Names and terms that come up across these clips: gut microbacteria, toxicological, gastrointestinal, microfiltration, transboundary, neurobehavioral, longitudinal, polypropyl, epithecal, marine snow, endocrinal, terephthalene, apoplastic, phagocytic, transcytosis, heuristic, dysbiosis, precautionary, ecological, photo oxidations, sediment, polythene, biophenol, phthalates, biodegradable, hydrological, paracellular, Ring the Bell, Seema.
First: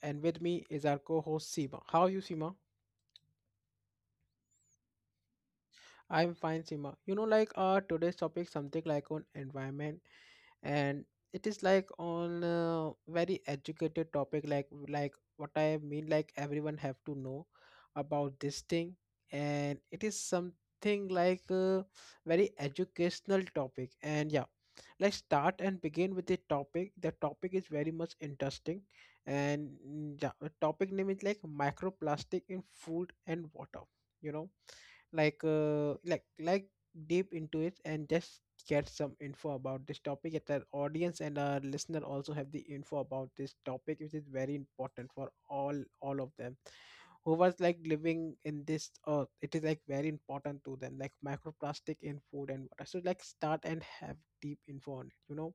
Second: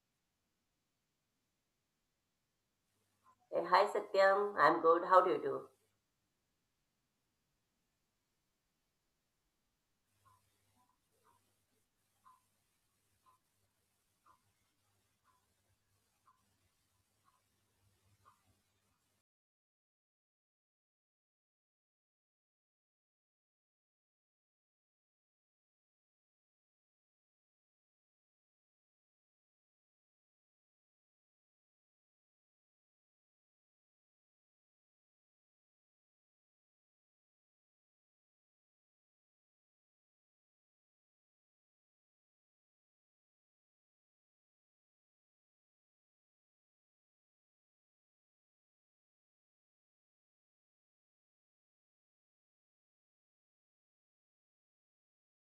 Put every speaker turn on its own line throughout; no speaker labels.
and with me is our co-host Seema. How are you, Seema?
Hi Satyam, I'm good. How do you do?
I am fine, Seema. You know, like our today's topic something like on environment, and it is like on a very educated topic, like what I mean, like everyone have to know about this thing. And it is something like a very educational topic. And yeah, let's start and begin with the topic. The topic is very much interesting. And yeah, the topic name is like microplastic in food and water you know like like deep into it, and just get some info about this topic that our audience and our listener also have the info about this topic, which is very important for all of them who was like living in this earth. It is like very important to them, like microplastic in food and water. So like start and have deep info on it.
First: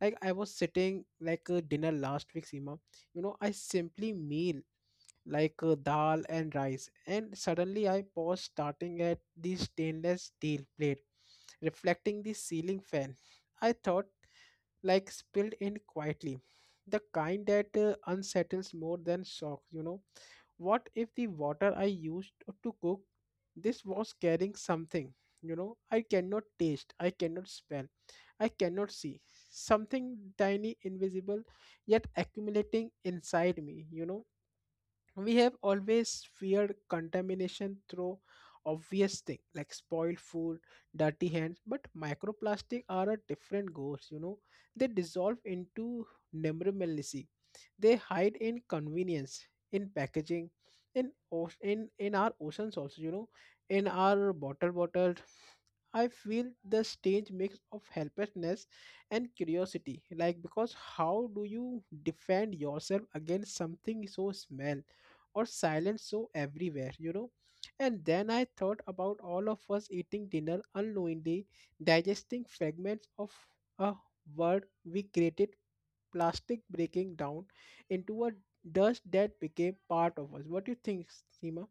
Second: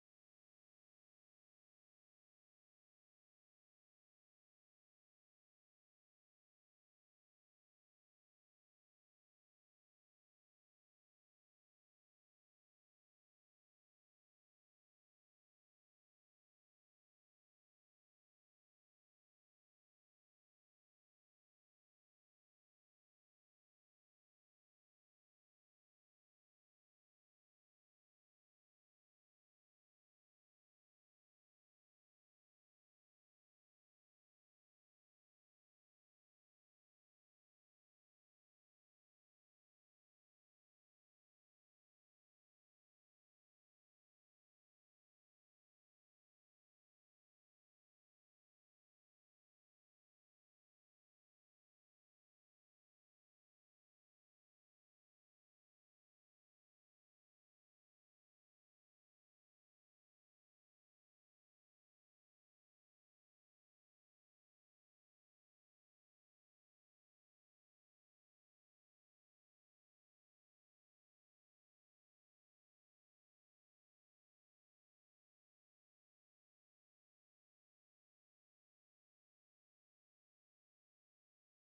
Like I was sitting like a dinner last week, Seema. You know I simply meal like dal and rice. And suddenly I paused, starting at the stainless steel plate, reflecting the ceiling fan. I thought, like, spilled in quietly. The kind that unsettles more than shock. What if the water I used to cook this was carrying something? You know, I cannot taste, I cannot smell, I cannot see. Something tiny, invisible, yet accumulating inside me. We have always feared contamination through obvious things like spoiled food, dirty hands, but microplastic are a different ghost. They dissolve into nemrimelacy. They hide in convenience, in packaging, in o in in our oceans also, in our bottles. I feel the strange mix of helplessness and curiosity, like because how do you defend yourself against something so small, or silence so everywhere. And then I thought about all of us eating dinner unknowingly, digesting fragments of a word we created, plastic breaking down into a dust that became part of us. What do you think, Seema?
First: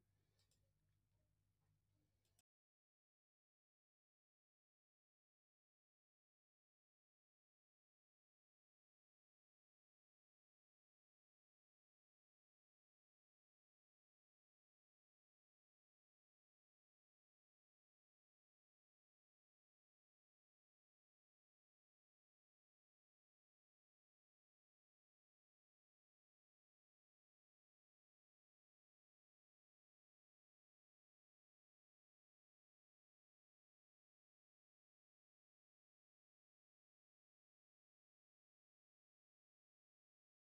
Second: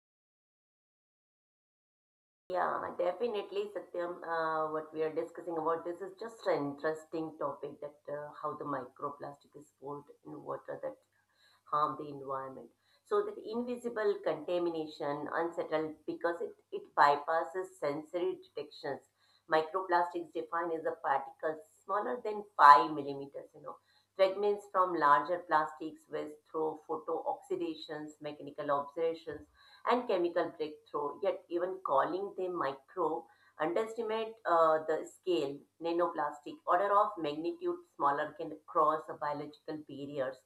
Yeah, definitely Satyam. What we are discussing about this is just an interesting topic that how the microplastic is formed in water. That harm the environment. So that invisible contamination unsettled because it bypasses sensory detections. Microplastics defined as a particle smaller than 5 millimeters, you know. Fragments from larger plastics waste through photo oxidations, mechanical observations, and chemical breakthrough. Yet even calling them micro underestimate the scale, nanoplastic, order of magnitude smaller can cross biological barriers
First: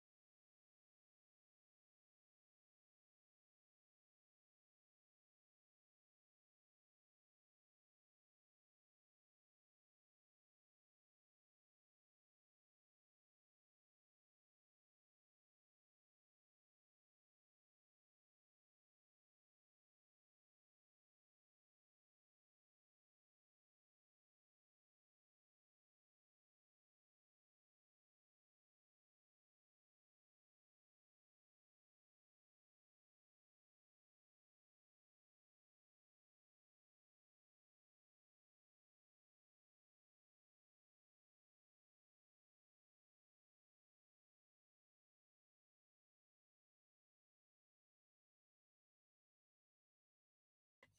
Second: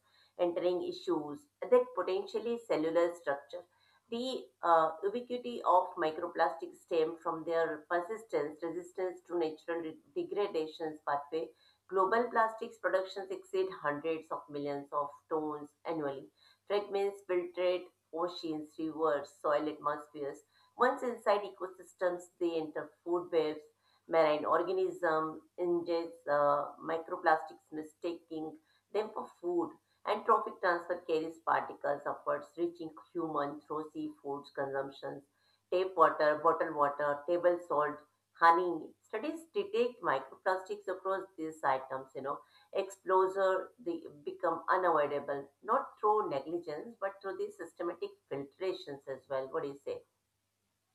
entering issues that potentially cellular structure. The ubiquity of microplastics stem from their persistence, resistance to natural degradations pathway. Global plastics productions exceed hundreds of millions of tons annually. Fragments filtrate oceans, rivers, soil atmospheres. Once inside ecosystems, they enter food webs, marine organisms ingest microplastics, mistaking them for food. And trophic transfer carries particles upwards, reaching human through seafood consumptions, tap water, bottled water, table salt, honey. Studies detect microplastics across these items, you know. Exposure they become unavoidable, not through negligence, but through the systematic filtrations as well. What do you say?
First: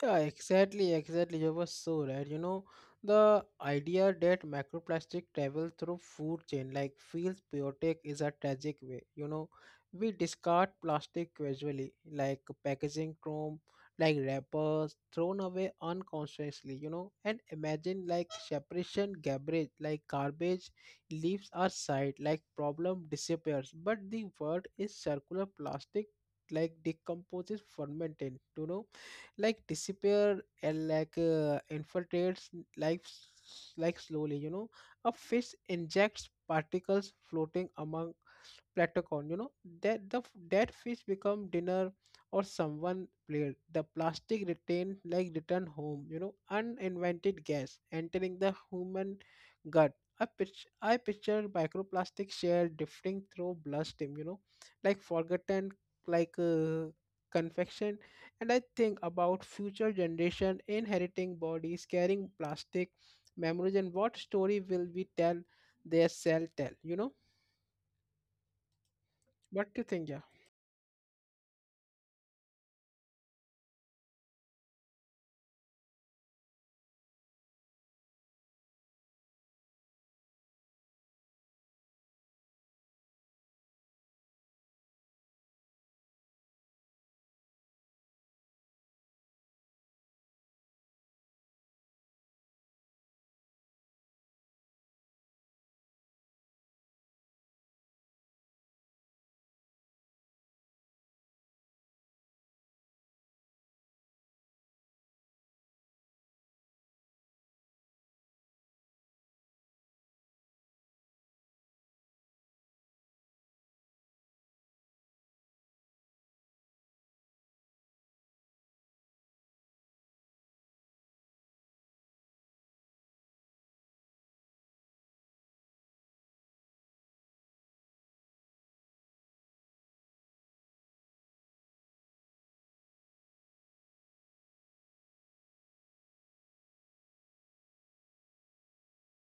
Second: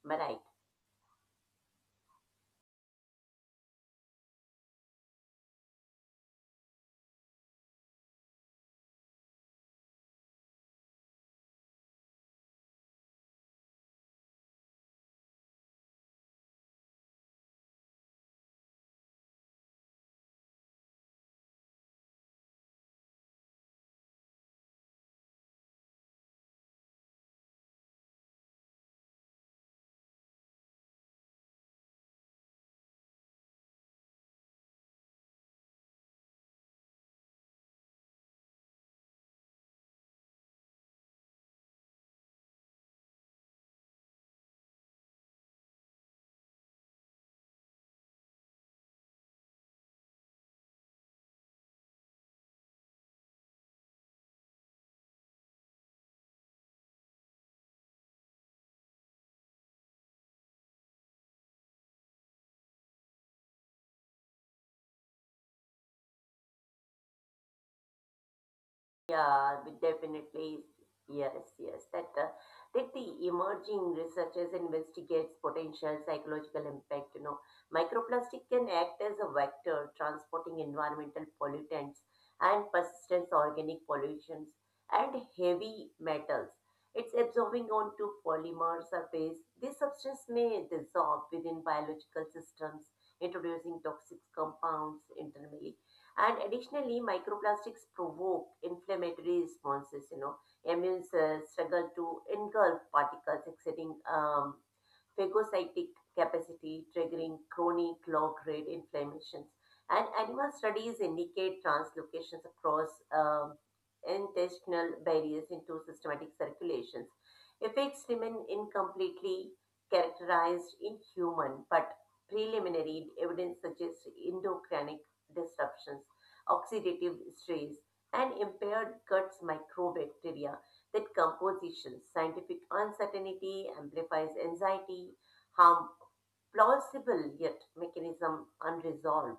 Am I
Yeah,
right?
exactly, exactly. You were so right. You know, the idea that microplastic travel through food chain like feels biotic is a tragic way. You know, we discard plastic casually, like packaging chrome, like wrappers, thrown away unconsciously, and imagine like separation garbage, like garbage leaves our side, like problem disappears. But the word is circular plastic like decomposes fermented. Like disappear, and like infiltrates life like slowly, you know. A fish injects particles floating among plankton, you know, that fish become dinner, or someone played the plastic retained like return home, you know, uninvented gas entering the human gut. I picture microplastic shell drifting through bloodstream, you know, like forgotten, like confection. And I think about future generation inheriting bodies carrying plastic memories. And what story will we tell their cell tell, you know.
Yeah, we
What do you think? Yeah.
definitely. Yes, yes. That the emerging researchers investigates potential psychological impact. You know, microplastic can act as a vector transporting environmental pollutants and persistent organic pollutions and heavy metals. It's absorbing onto polymer surface. This substance may dissolve within biological systems, introducing toxic compounds internally. And additionally, microplastics provoke inflammatory responses. You know, immune cells struggle to engulf particles exiting phagocytic capacity, triggering chronic low-grade inflammations. And animal studies indicate translocations across um, intestinal barriers into systematic circulations. Effects remain incompletely characterized in human, but preliminary evidence suggests endocrinal disruptions, oxidative stress, and impaired gut microbacteria that composition, scientific uncertainty amplifies anxiety, harm plausible yet mechanism unresolved.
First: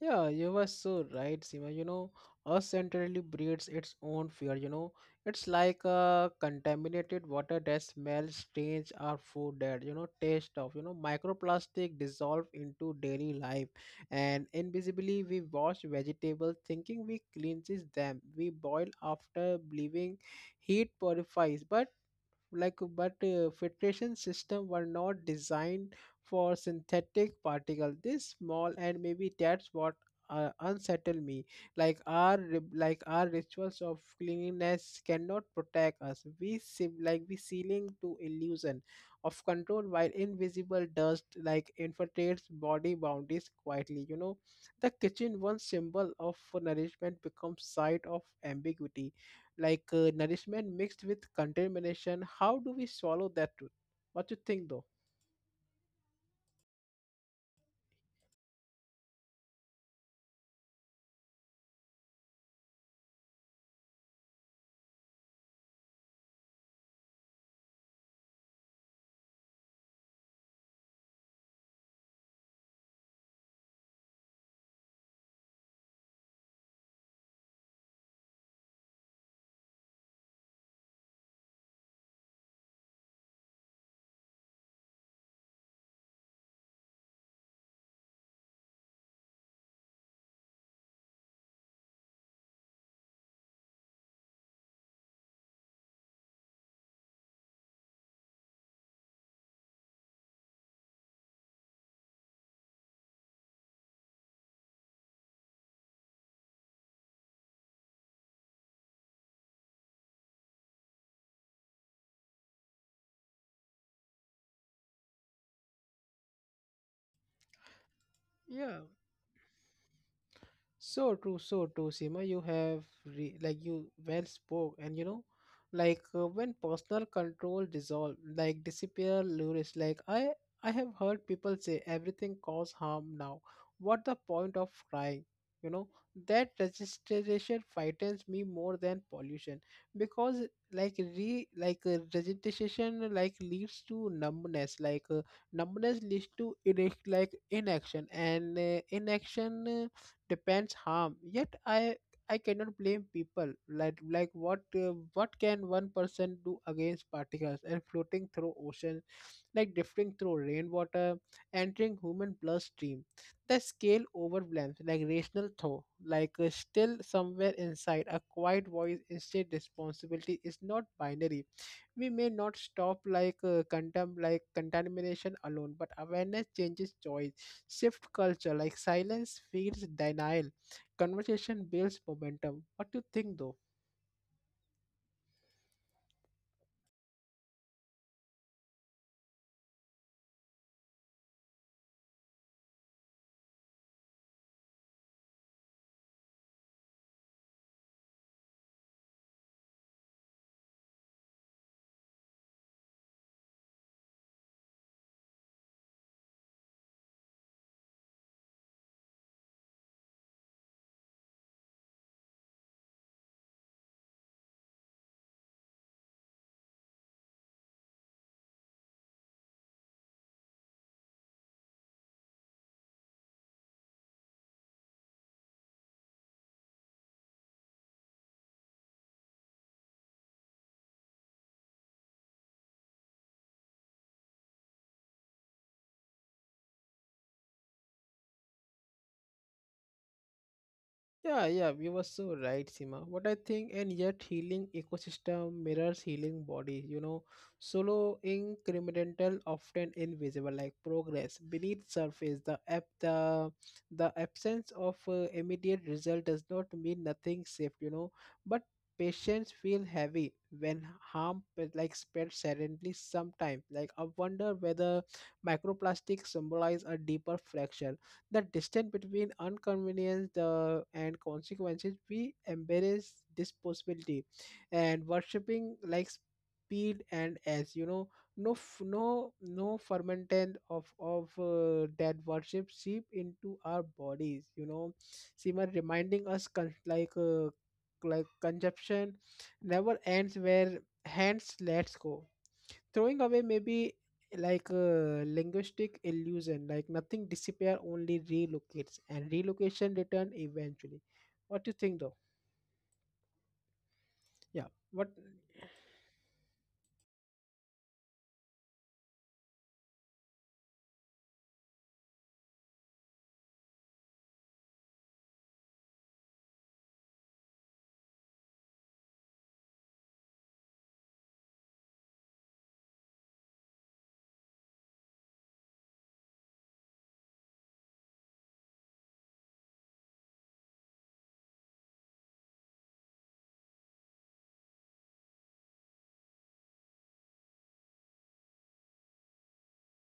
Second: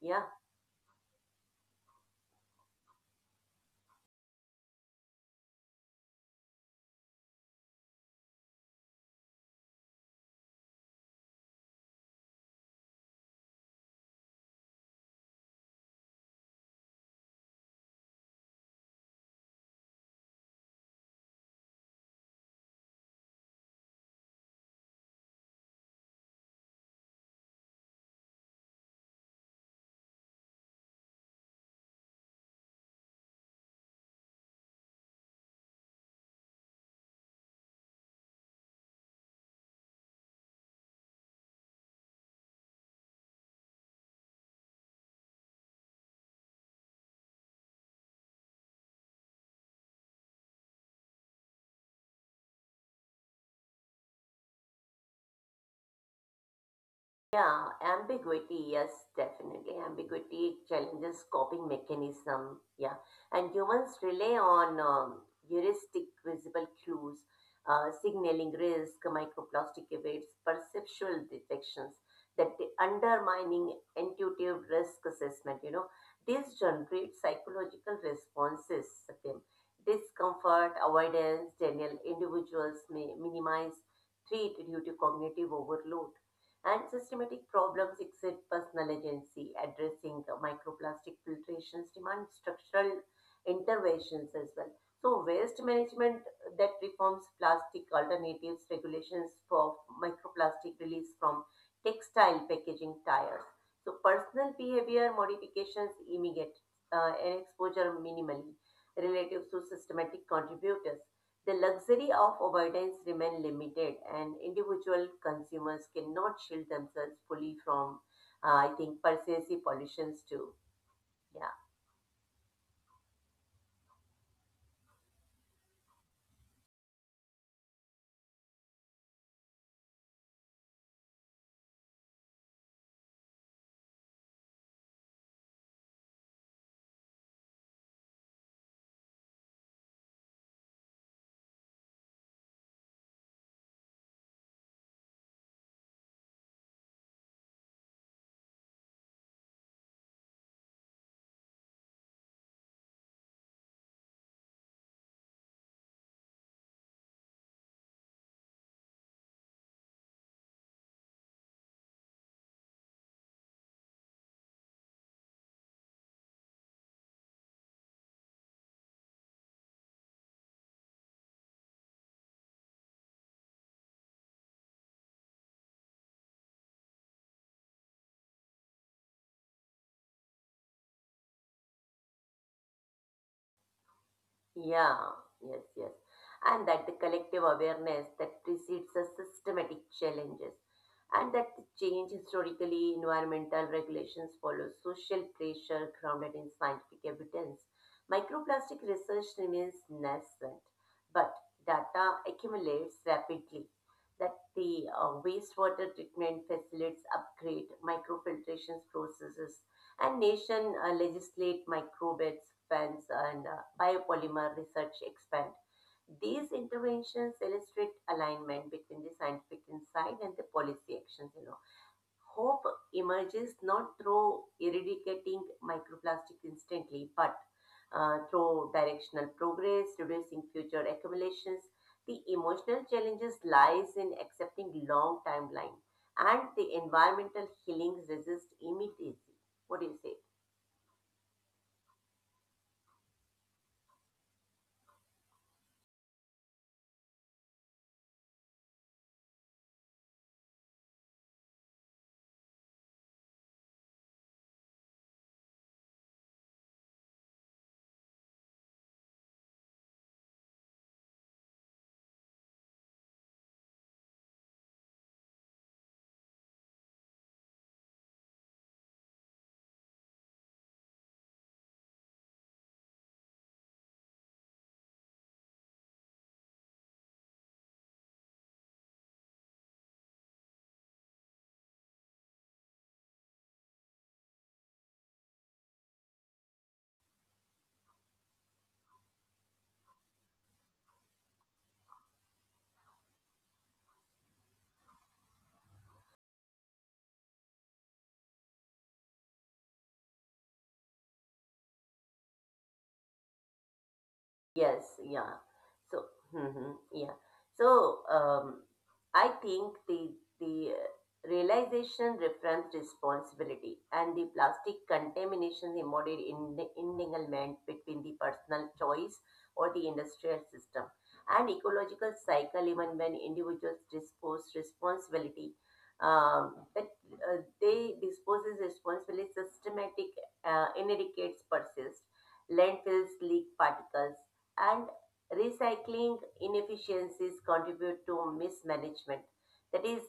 Yeah.
Yeah, you were so right, Sima. You know, us entirely breeds its own fear. You know, it's like a contaminated water that smells strange or food that you know taste of. You know, microplastic dissolve into daily life, and invisibly we wash vegetables, thinking we cleanses them. We boil after believing heat purifies, but but filtration system were not designed for synthetic particle this small. And maybe that's what unsettle me. Like our our rituals of cleanliness cannot protect us. We seem like we sealing to illusion of control, while invisible dust like infiltrates body boundaries quietly, you know. The kitchen, one symbol of nourishment, becomes site of ambiguity, like nourishment mixed with contamination. How do we swallow that truth? What you think though?
Yeah, ambiguity, yes, definitely. Ambiguity challenges coping mechanism, yeah. And humans rely on heuristic visible clues, signaling risk, microplastic evades, perceptual detections that the undermining intuitive risk assessment, you know. These generate psychological responses, Satyam. Discomfort, avoidance, denial, individuals may minimize treat due to cognitive overload and systematic problems exceed personal agency. Addressing microplastic filtrations demand structural interventions as well. So waste management that reforms plastic alternatives, regulations for microplastic release from textile packaging tires. So personal behavior modifications immediate and exposure minimally relative to systematic contributors. The luxury of avoidance remain limited, and individual consumers cannot shield themselves fully from, I
Yeah.
think, pervasive pollutions too. Yeah.
So true, Seema. You have you well spoke, and you know, like when personal control dissolve, like disappear, lures. Like I have heard people say everything cause harm now. What the point of trying? You know that registration frightens me more than pollution, because like registration like leads to numbness. Like numbness leads to inaction, and inaction. Depends harm. Yet I cannot blame people. Like what can one person do against particles and floating through ocean, like drifting through rainwater, entering human bloodstream? The scale overwhelms like rational thought. Like still somewhere inside, a quiet voice instead responsibility is not binary. We may not stop like condemn like contamination alone, but awareness changes choice, shift culture. Like silence feeds denial, conversation builds momentum. What do you think though?
Yeah, yes, yes. And that the collective awareness that precedes the systematic challenges and that the change historically environmental regulations follow social pressure grounded in scientific evidence. Microplastic research remains nascent, but data accumulates rapidly. That the wastewater treatment facilities upgrade microfiltration processes and nation legislate microbes, fence, and biopolymer research expand. These interventions illustrate alignment between the scientific insight and the policy actions. You know, hope emerges not through eradicating microplastic instantly, but through directional progress, reducing future accumulations. The emotional challenges lies in accepting long timeline, and the environmental healings resist immediacy. What do you say?
Yeah, yeah, you were so right, Sima. What I think, and yet healing ecosystem mirrors healing body, you know, solo incremental, often invisible, like progress beneath surface. The app, the absence of immediate result does not mean nothing safe, you know, but patients feel heavy when harm but, like spread suddenly. Sometimes, like I wonder whether microplastic symbolize a deeper fracture, the distance between inconvenience the, and consequences. We embrace this possibility, and worshipping like speed, and as you know, no fermentant of that worship seep into our bodies, you know. Simmer reminding us consumption never ends where hands let go. Throwing away may be like a linguistic illusion, like nothing disappear, only relocates, and relocation return eventually. What do you think though? Yeah.
Yes,
What?
yeah. So, mhm, yeah. So, I think the realization reference responsibility and the plastic contamination embodied in the modern entanglement between the personal choice or the industrial system and ecological cycle even when individuals dispose responsibility that they disposes responsibility systematic eradicates persist landfills leak particles and recycling inefficiencies contribute to mismanagement that is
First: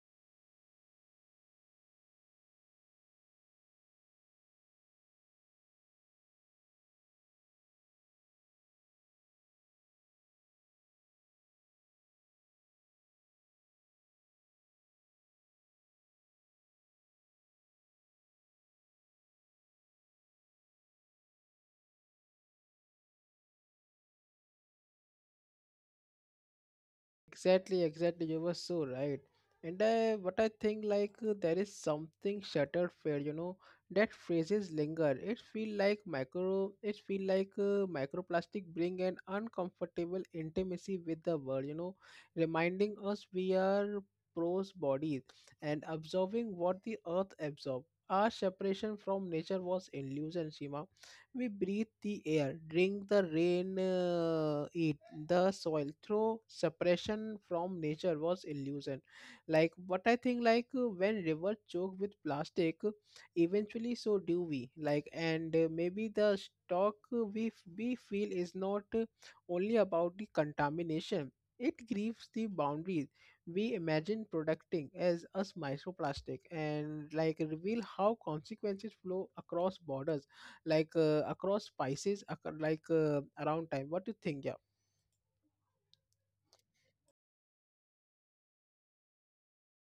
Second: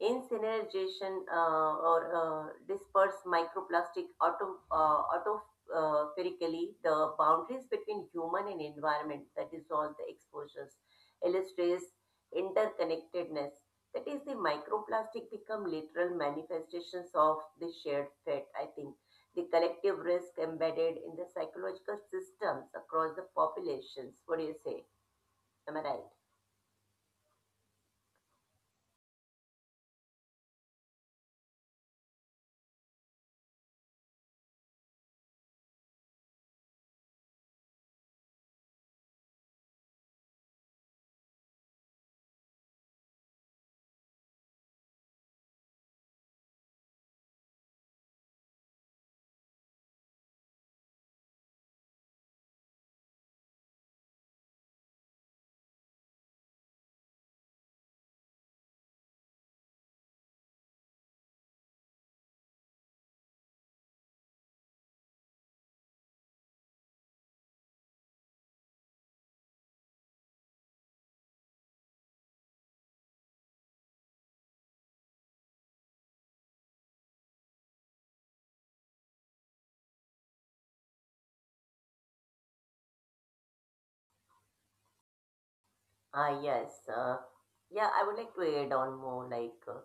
incineration or disperse microplastic auto spherically, the boundaries between human and environment that is all the exposures illustrates interconnectedness that is the microplastic become literal manifestations of the shared fate I think the collective risk embedded in the psychological systems across the populations. What do you say? Am I right?
Exactly, exactly. You were so right. And I, what I think, like there is something shattered fair, you know, that phrases linger. It feel like microplastic bring an uncomfortable intimacy with the world, you know, reminding us we are prose bodies and absorbing what the earth absorbs. Our separation from nature was illusion, Shima. We breathe the air, drink the rain, eat the soil. Through separation from nature was illusion. Like what I think, like when rivers choke with plastic, eventually so do we. Like and maybe the stock we feel is not only about the contamination. It grieves the boundaries we imagine protecting as us microplastic, and like reveal how consequences flow across borders, like across Pisces, around time. What do you think? Yeah.
Ah, yes. Yeah, I would like to add on more like uh,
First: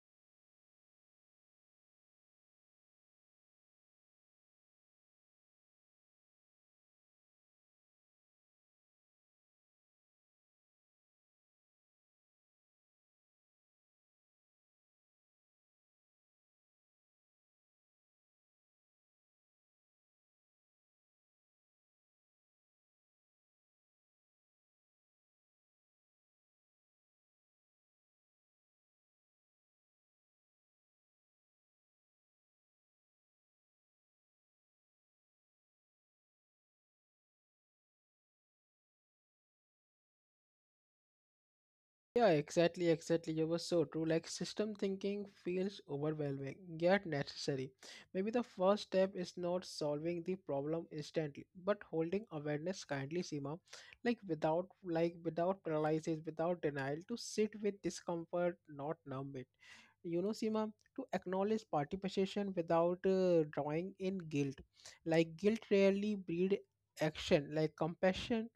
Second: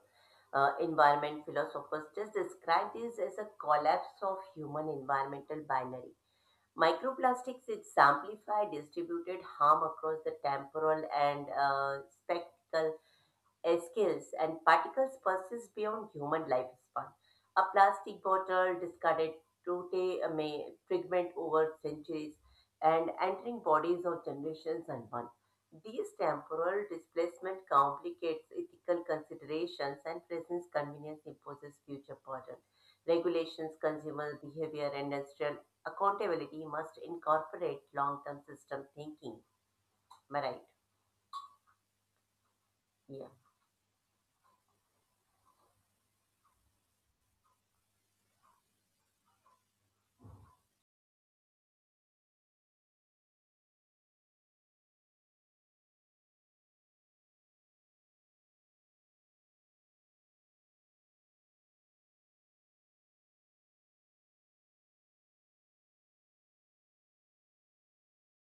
uh, environment philosophers just describe this as a collapse of human environmental binary. Microplastics exemplify distributed harm across the temporal and spectral Escales and particles persist beyond human lifespan. A plastic bottle discarded today may fragment over centuries and entering bodies of generations unknown. These temporal displacement complicates ethical considerations and present convenience imposes future burden. Regulations, consumer behavior, and industrial accountability must incorporate long-term system thinking. Am I right?
Yeah, exactly,
Yeah.
exactly. You were so true. Like system thinking feels overwhelming, yet necessary. Maybe the first step is not solving the problem instantly, but holding awareness kindly, Seema. Like without paralysis, without denial, to sit with discomfort, not numb it. You know, Seema, to acknowledge participation without drawing in guilt. Like guilt rarely breed action. Like compassion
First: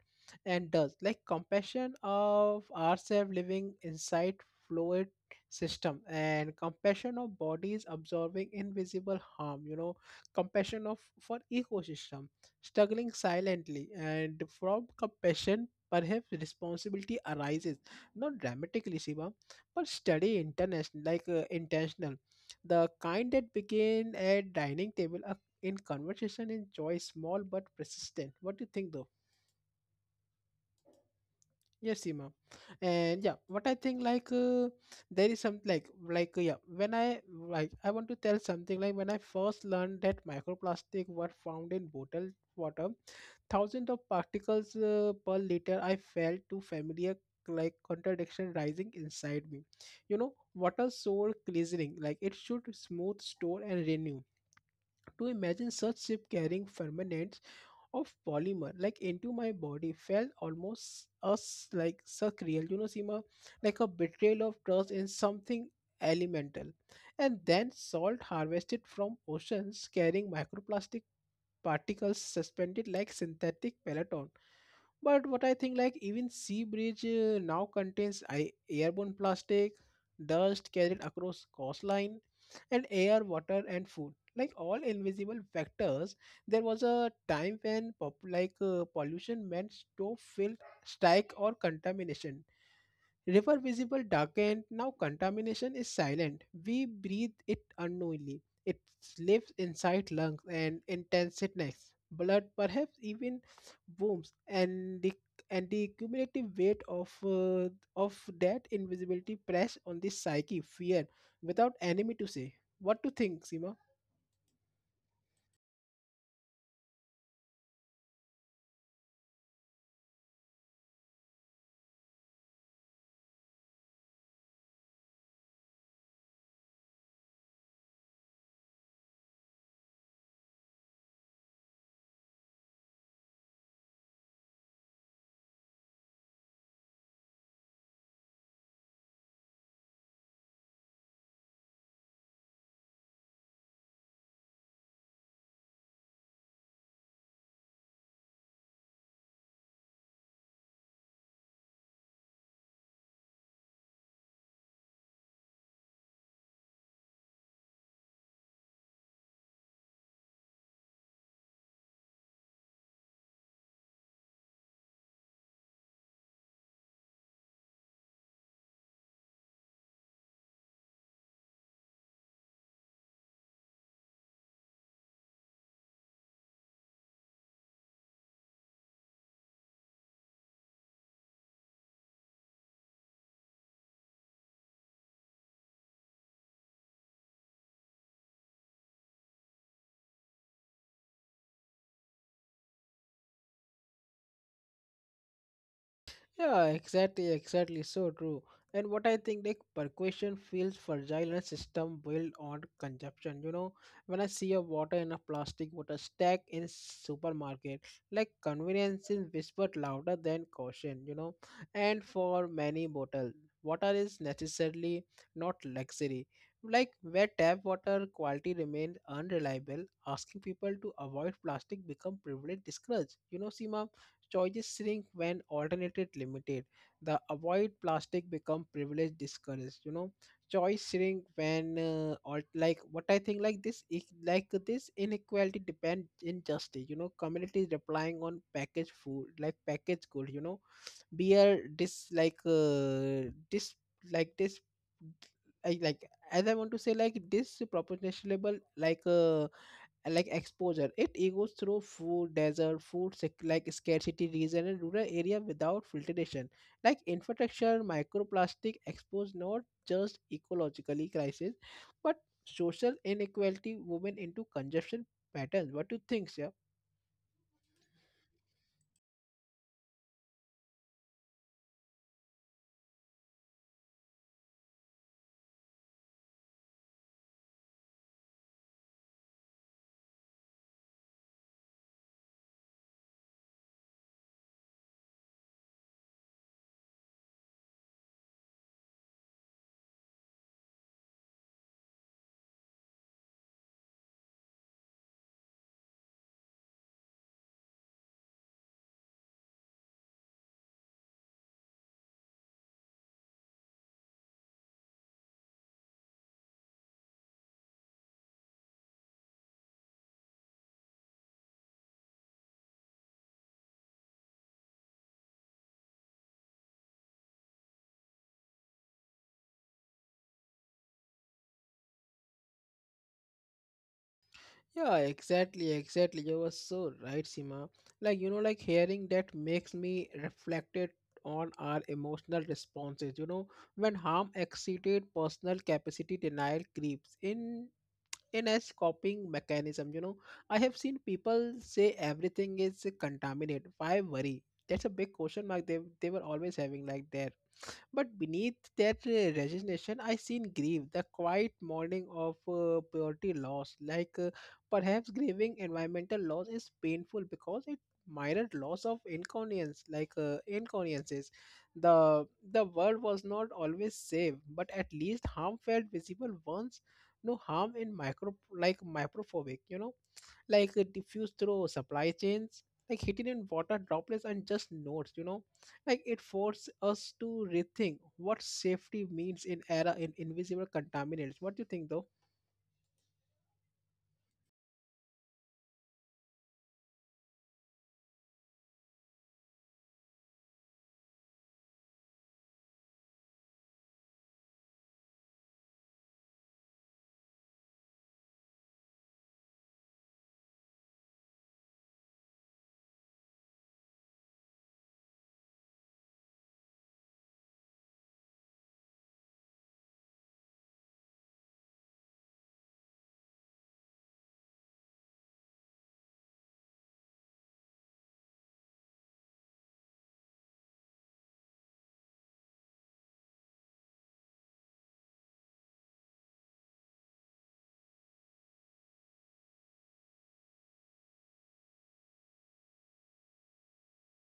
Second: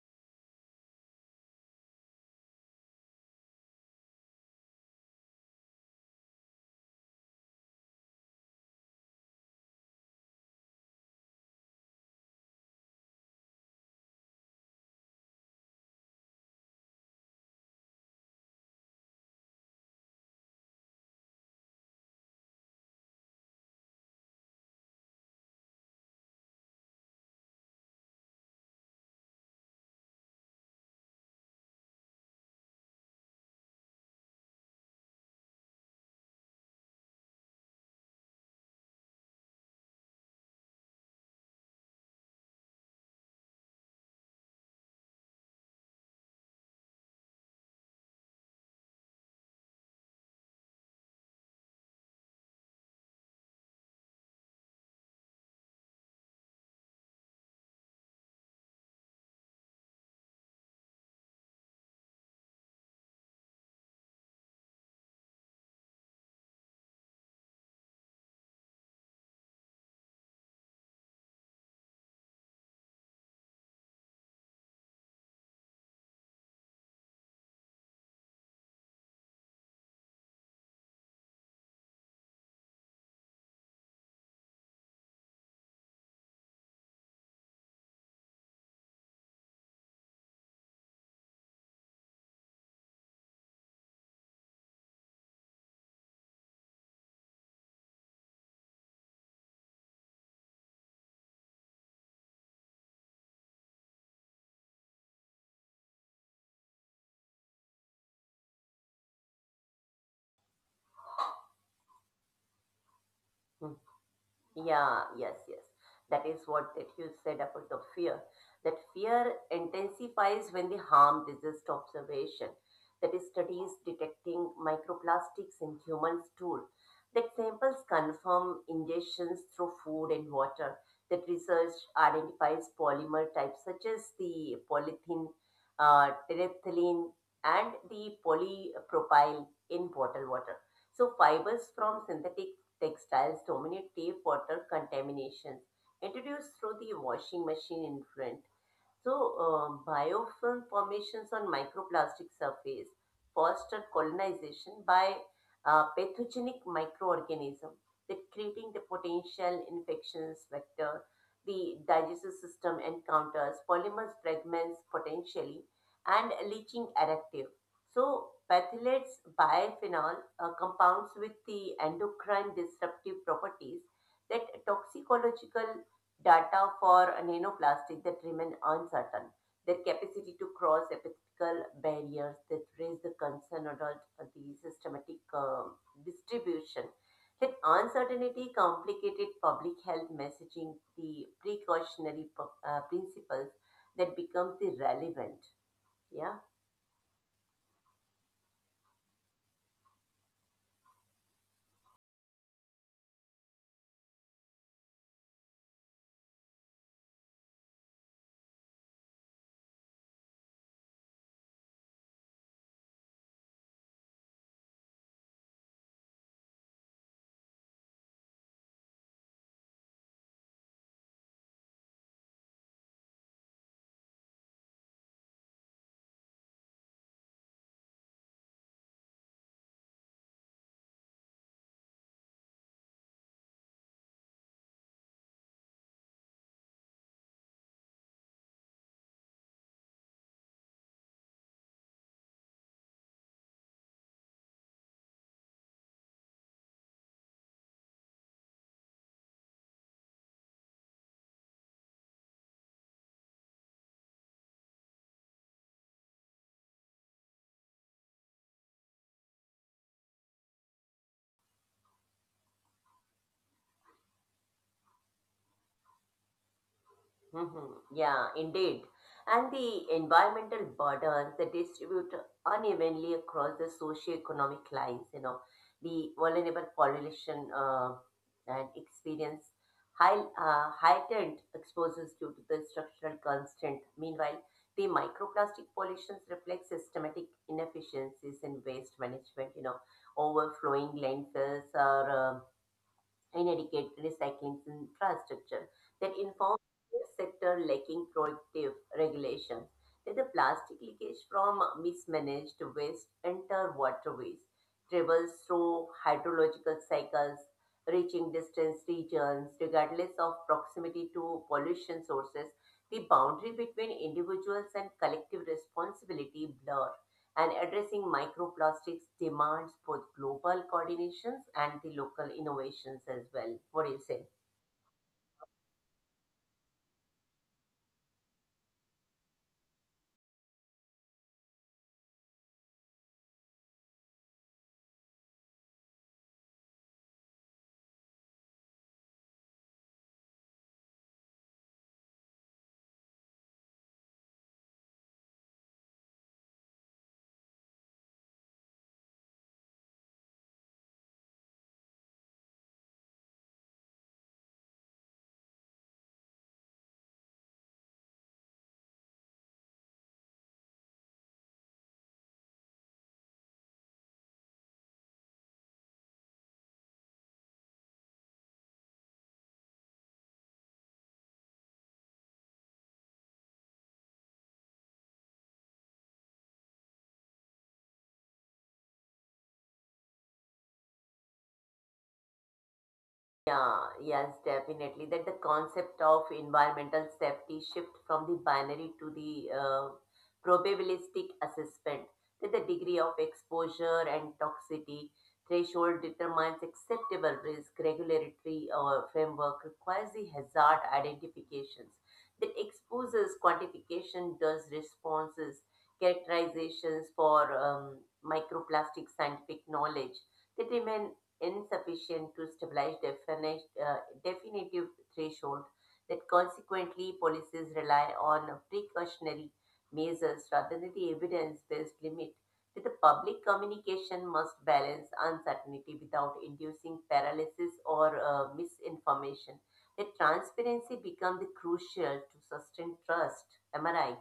and does like compassion of ourselves living inside fluid system, and compassion of bodies absorbing invisible harm, you know, compassion of for ecosystem struggling silently. And from compassion perhaps responsibility arises, not dramatically, Shiva, but steady international, like intentional, the kind that begin at dining table, in conversation, in joy, small but persistent. What do you think though? Yes, Seema. And yeah, what I think like there is some like yeah, when I like I want to tell something like when I first learned that microplastic were found in bottled water, thousands of particles per liter, I felt too familiar, like contradiction rising inside me. You know, water soul glycerin, like it should smooth, store and renew. To imagine such ship carrying ferment of polymer like into my body felt almost us like surreal, you know, Seema, like a betrayal of trust in something elemental. And then salt harvested from oceans carrying microplastic particles suspended like synthetic peloton. But what I think, like even sea bridge now contains airborne plastic, dust carried across coastline, and air, water, and food. Like all invisible factors, there was a time when pollution meant stove filled strike or contamination. River visible darkened, now contamination is silent. We breathe it unknowingly. It lives inside lungs and intensities, blood, perhaps even wombs, and the cumulative weight of that invisibility press on the psyche, fear, without enemy to say. What to think,
Hmm.
Seema?
Yeah, yes, yes. That is what that you said about the fear. That fear intensifies when the harm resist observation. That is studies detecting microplastics in humans stool. That samples confirm ingestions through food and water. That research identifies polymer types such as the polythene, terephthalene, and the polypropyl in bottled water. So fibers from synthetic textiles dominate tap water contaminations introduced through the washing machine influence. So, biofilm formations on microplastic surface foster colonization by pathogenic microorganism that creating the potential infections vector. The digestive system encounters polymers fragments potentially and leaching additive. So, phthalates biophenol compounds with the endocrine disruptive properties that toxicological data for nanoplastic that remain uncertain, their capacity to cross epithecal barriers that raise the concern about the systematic distribution. That uncertainty complicated public health messaging, the precautionary principles that becomes irrelevant. Yeah.
Yeah, exactly, exactly. So true. And what I think, like percussion feels fragile, and system built on consumption. You know, when I see a water in a plastic water stack in supermarket, like convenience is whispered louder than caution. You know, and for many bottle, water is necessarily not luxury. Like where tap water quality remains unreliable, asking people to avoid plastic become privilege discouraged. You know, Seema, choices shrink when alternative limited. The avoid plastic become privilege discouraged. You know, choice shrink when alt like what I think like this inequality depend injustice. You know, communities relying on packaged food like packaged good. You know, beer dis dis like this I like as I want to say like this proportionable like uh, and like exposure it goes through food desert like scarcity region and rural area without filtration like infrastructure microplastic exposed not just ecologically crisis but social inequality women into consumption patterns. What do you think sir?
Mhm. Yeah, indeed. And the environmental burdens that distribute unevenly across the socio-economic lines, you know, the vulnerable population and experience heightened exposures due to the structural constant. Meanwhile, the microplastic pollutions reflect systematic inefficiencies in waste management, you know, overflowing landfills or and educate recycling in infrastructure that informs the sector lacking proactive regulations that the plastic leakage from mismanaged waste enter waterways, travels through hydrological cycles, reaching distant regions regardless of proximity to pollution sources, the boundary between individuals and collective responsibility blur and addressing microplastics demands both global coordinations and the local innovations as well. What do you say?
Yeah, exactly, exactly, you were so right, Sima. Like you know, like hearing that makes me reflected on our emotional responses, you know, when harm exceeded personal capacity denial creeps in as copying mechanism, you know. I have seen people say everything is contaminated, why worry? That's a big question mark. They were always having like that. But beneath that resignation, I seen grief, the quiet mourning of purity loss. Perhaps grieving environmental loss is painful because it mirrored loss of inconvenience, inconveniences. The the world was not always safe, but at least harm felt visible once. No harm in micro like microphobic, you know, diffused through supply chains, like hidden in water droplets and just notes, you know. Like it forced us to rethink what safety means in era in invisible contaminants. What do you think though?
Yeah, yes, definitely. That the concept of environmental safety shift from the binary to the probabilistic assessment, that the degree of exposure and toxicity threshold determines acceptable risk. Regulatory framework requires the hazard identifications that exposes quantification does responses characterizations for microplastic scientific knowledge that remain insufficient to establish definitive threshold that consequently policies rely on precautionary measures rather than the evidence-based limit that the public communication must balance uncertainty without inducing paralysis or misinformation that transparency becomes the crucial to sustain trust. Am I right?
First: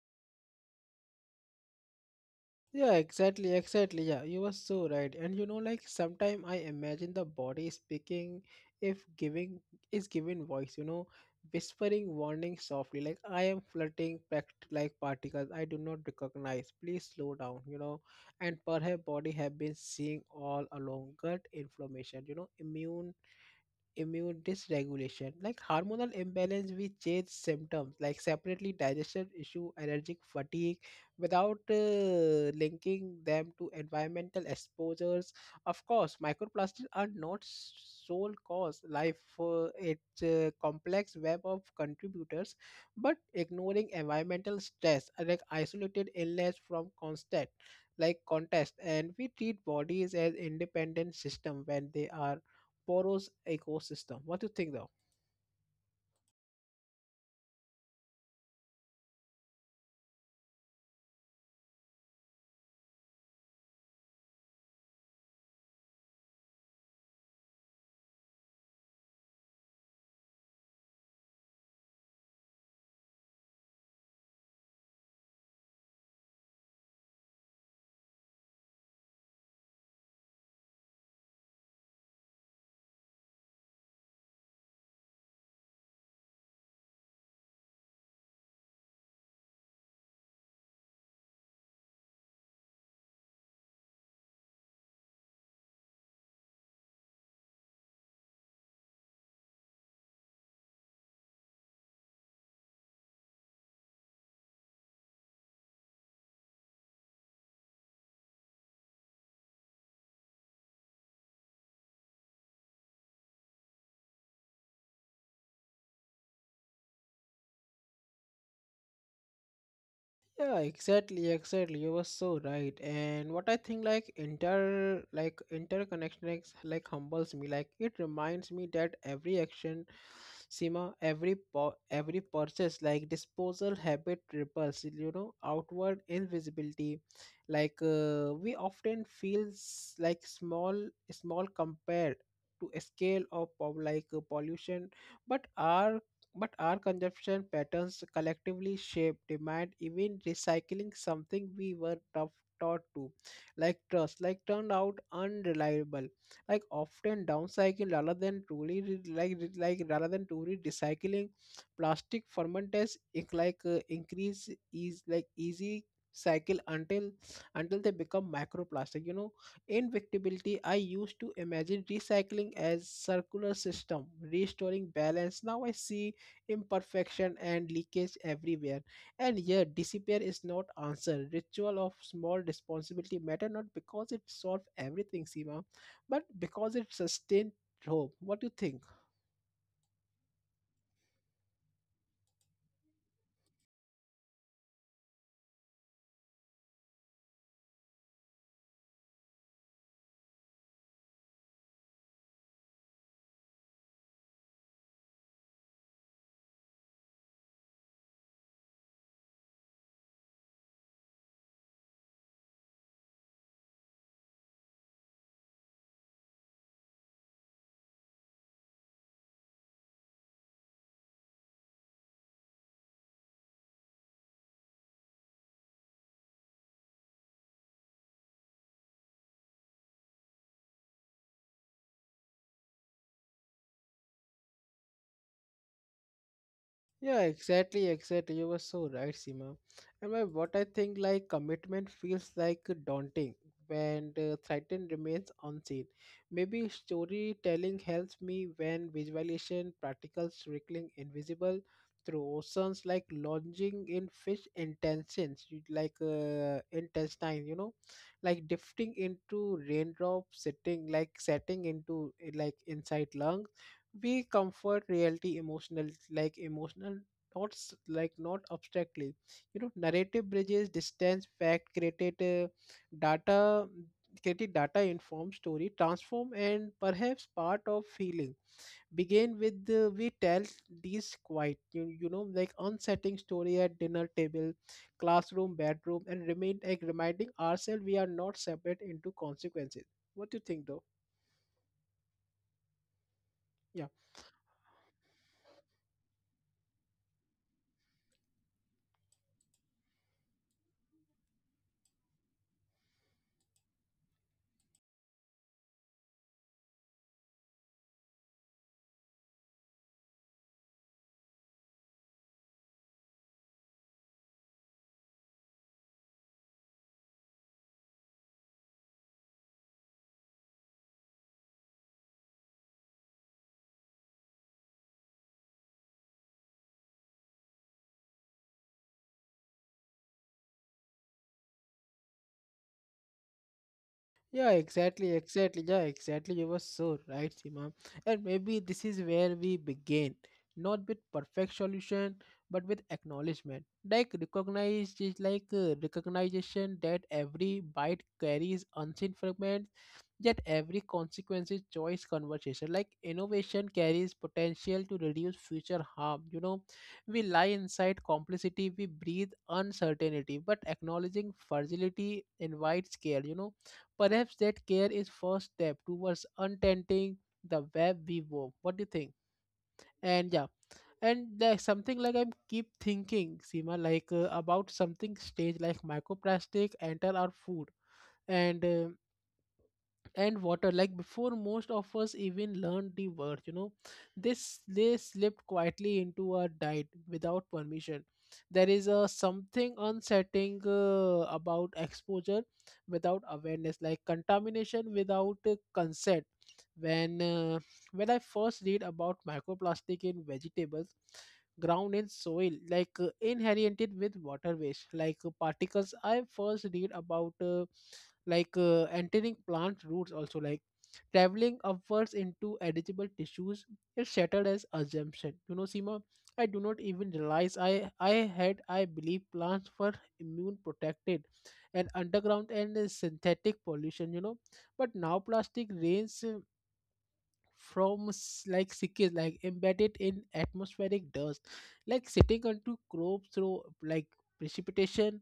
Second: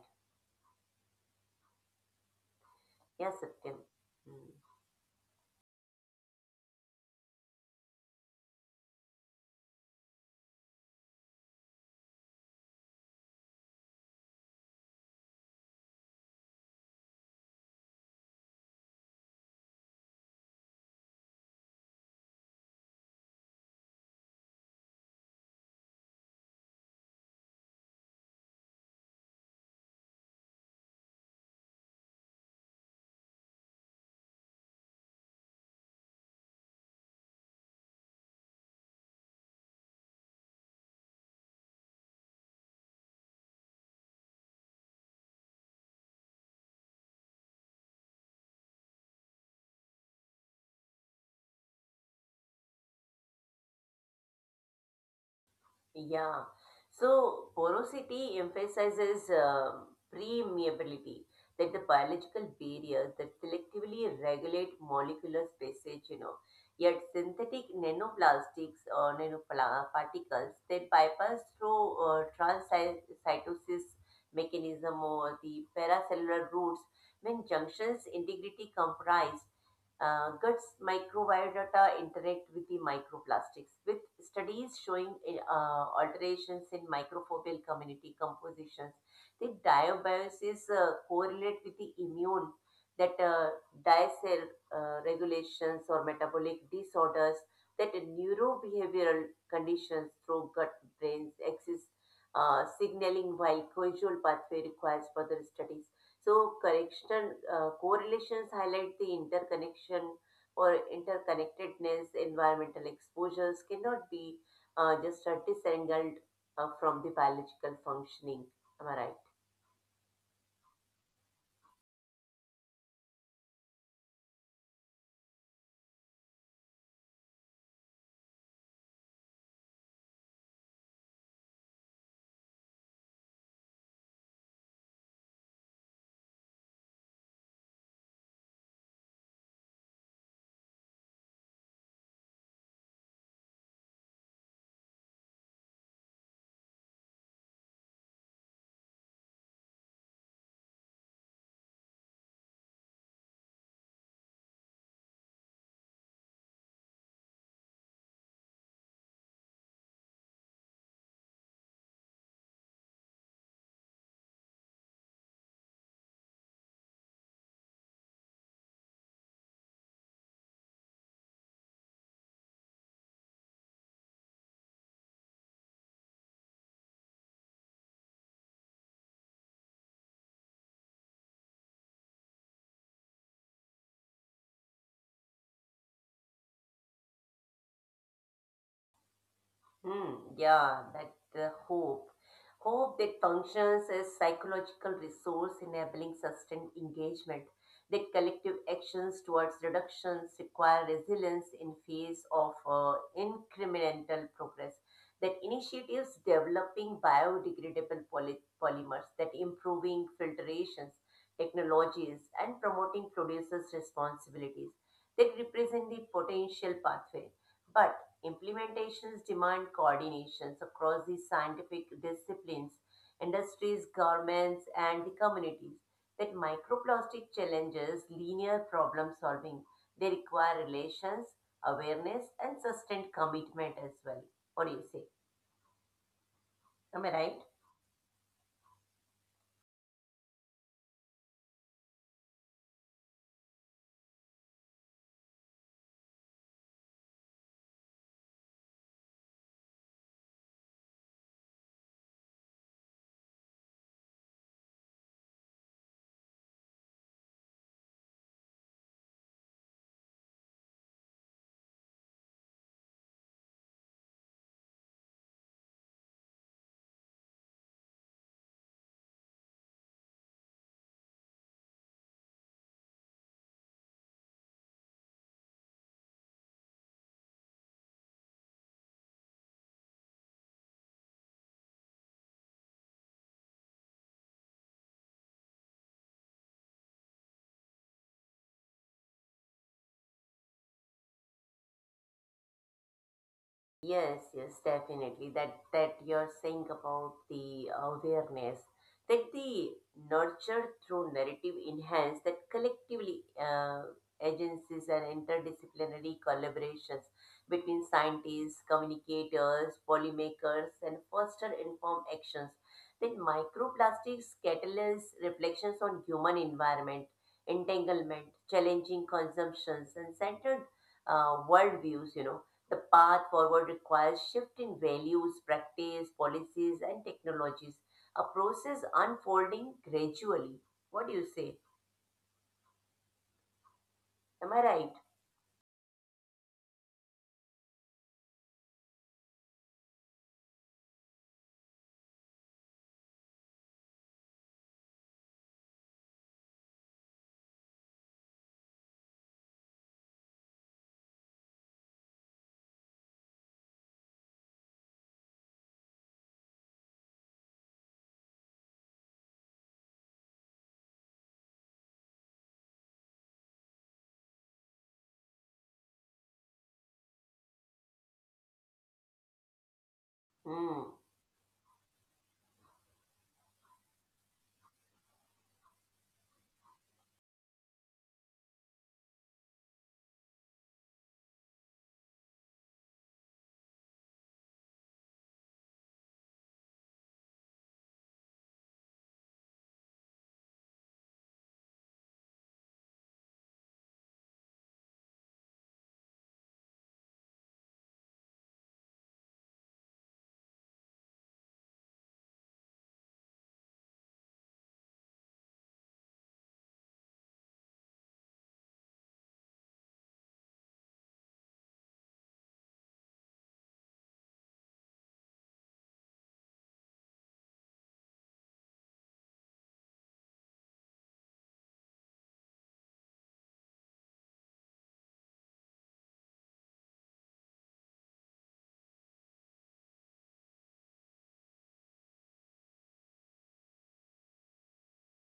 Yeah,
Yes,
exactly,
Satyam.
exactly. Yeah, you were
Hmm.
so right. And you know, like sometimes I imagine the body speaking if giving is given voice, you know, whispering warning softly, like I am flirting packed like particles I do not recognize. Please slow down, you know. And perhaps body have been seeing all along gut information, you know, immune dysregulation, like hormonal imbalance with change symptoms like separately digestion issue, allergic fatigue, without linking them to environmental exposures. Of course, microplastics are not sole cause. Life it's a complex web of contributors, but ignoring environmental stress, like isolated illness from constant like contest, and we treat bodies as independent system when they are porous ecosystem. What do you think though?
Yeah. So porosity emphasizes permeability, that the biological barriers that selectively regulate molecular spaces, you know. Yet synthetic nanoplastics or nanoparticles that bypass through transcytosis mechanism or the paracellular routes when junctions integrity comprised guts microbiota interact with the microplastics, with studies showing alterations in microbial community compositions. The dysbiosis correlate with the immune that diet regulations or metabolic disorders, that neurobehavioral conditions through gut brains axis signaling while causal pathway requires further studies. So correction correlations highlight the interconnection or interconnectedness. Environmental exposures cannot be just a disentangled from the biological functioning. Am I right?
Yeah, exactly, exactly. You were so right. And what I think like inter like interconnection like humbles me. Like it reminds me that every action, Sima, every purchase, like disposal habit ripples, you know, outward invisibility. We often feels like small compared to a scale of pollution, but our but our consumption patterns collectively shape demand, even recycling something we were tough taught to, like trust, like turned out unreliable, like often downcycling rather than truly re- like rather than truly recycling. Plastic fermenters increase is like easy cycle until they become microplastic. You know, invictability, I used to imagine recycling as circular system, restoring balance. Now I see imperfection and leakage everywhere. And yet, disappear is not answer. Ritual of small responsibility matter not because it solves everything, Seema, but because it sustains hope. What do you think?
Hmm, yeah, that hope. Hope that functions as psychological resource enabling sustained engagement, that collective actions towards reductions require resilience in face of incremental progress, that initiatives developing biodegradable polymers, that improving filtrations, technologies, and promoting producers' responsibilities, that represent the potential pathway. But. Implementations demand coordinations across the scientific disciplines, industries, governments, and the communities. That microplastic challenges linear problem solving. They require relations, awareness, and sustained commitment as well. What do you say? Am I
Yeah,
right?
exactly, exactly. You were so right, Seema. And my, what I think like commitment feels like daunting when the threatened remains unseen. Maybe storytelling helps me when visualization, practical circling invisible through oceans, like lodging in fish intentions, intestine, you know, like drifting into raindrops, sitting like setting into like inside lungs we comfort reality emotional like emotional not s- like not abstractly, you know. Narrative bridges distance fact created data created data informed story transform, and perhaps part of feeling begin with we tell these quiet you know, like unsettling story at dinner table, classroom, bedroom, and remain like reminding ourselves we are not separate into consequences. What do you think though? Yeah.
Yes, yes, definitely. That that you're saying about the awareness, that the nurture through narrative enhance that collectively agencies and interdisciplinary collaborations between scientists, communicators, policymakers, and foster informed actions. Then microplastics catalyze reflections on human environment, entanglement, challenging consumptions, and centered worldviews. You know the path forward requires shift in values, practice, policies, and technologies, a process unfolding gradually. What do you say?
Yeah,
Am I right?
exactly, exactly. Yeah, exactly. You were so right, Sima. And maybe this is where we begin, not with perfect solution, but with acknowledgement. Like recognize, just recognition that every bite carries unseen fragment. Yet every consequence is choice conversation. Like innovation carries potential to reduce future harm. You know, we lie inside complicity, we breathe uncertainty, but acknowledging fragility invites care. You know, perhaps that care is first step towards untenting the web we wove. What do you think? And yeah,
Hmm.
and there's something like I'm keep thinking, Seema, about something strange, like microplastic enter our food and uh, and water like before most of us even learned the words, you know. This they slipped quietly into our diet without permission. There is a something unsettling about exposure without awareness, like contamination without consent. when uh, when I first read about microplastic in vegetables ground and soil, inherited with water waste, particles I first read about entering plant roots also like traveling upwards into edible tissues is shattered as assumption, you know, Sima. I do not even realize I had I believe plants were immune protected and underground and synthetic pollution, you know. But now plastic rains from like sickness, like embedded in atmospheric dust, like sitting onto crops through like precipitation.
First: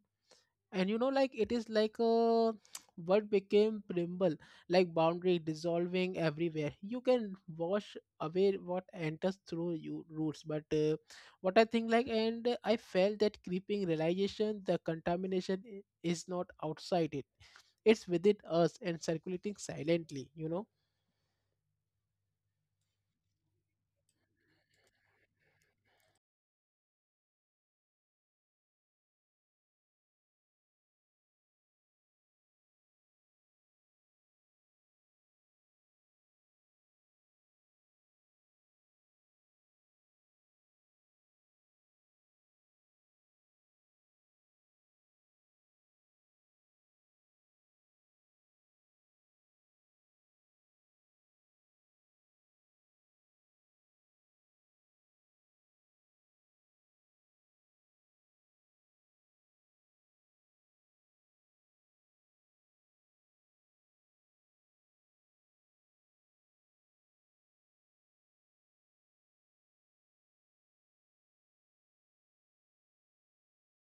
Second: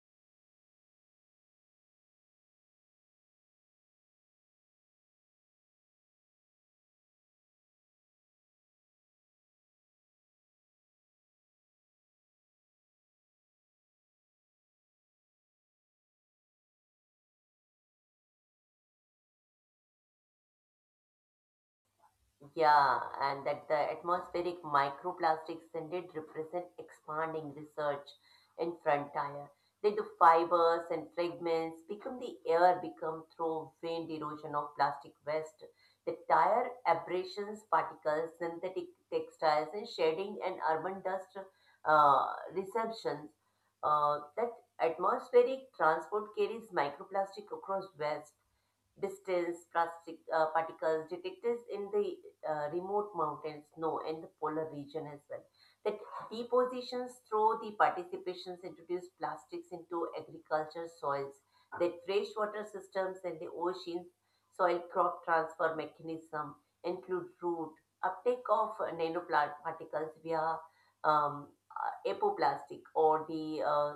And you know, like it is like a what became primble, like boundary dissolving everywhere. You can wash away what enters through you roots, but what I think, like and I felt that creeping realization the contamination is not outside, it's within us and circulating silently, you know.
Yeah, and that the atmospheric microplastics indeed represent expanding research in frontier. That the fibers and fragments become the air become through wind erosion of plastic waste. The tire abrasions, particles, synthetic textiles, and shedding and urban dust uh, receptions. That atmospheric transport carries microplastic across waste distance, plastic particles detected in the remote mountain snow and the polar region as well. That depositions through the participations introduce plastics into agriculture soils, that freshwater systems and the oceans, soil crop transfer mechanism include root uptake of nanoparticles via um, apoplastic or the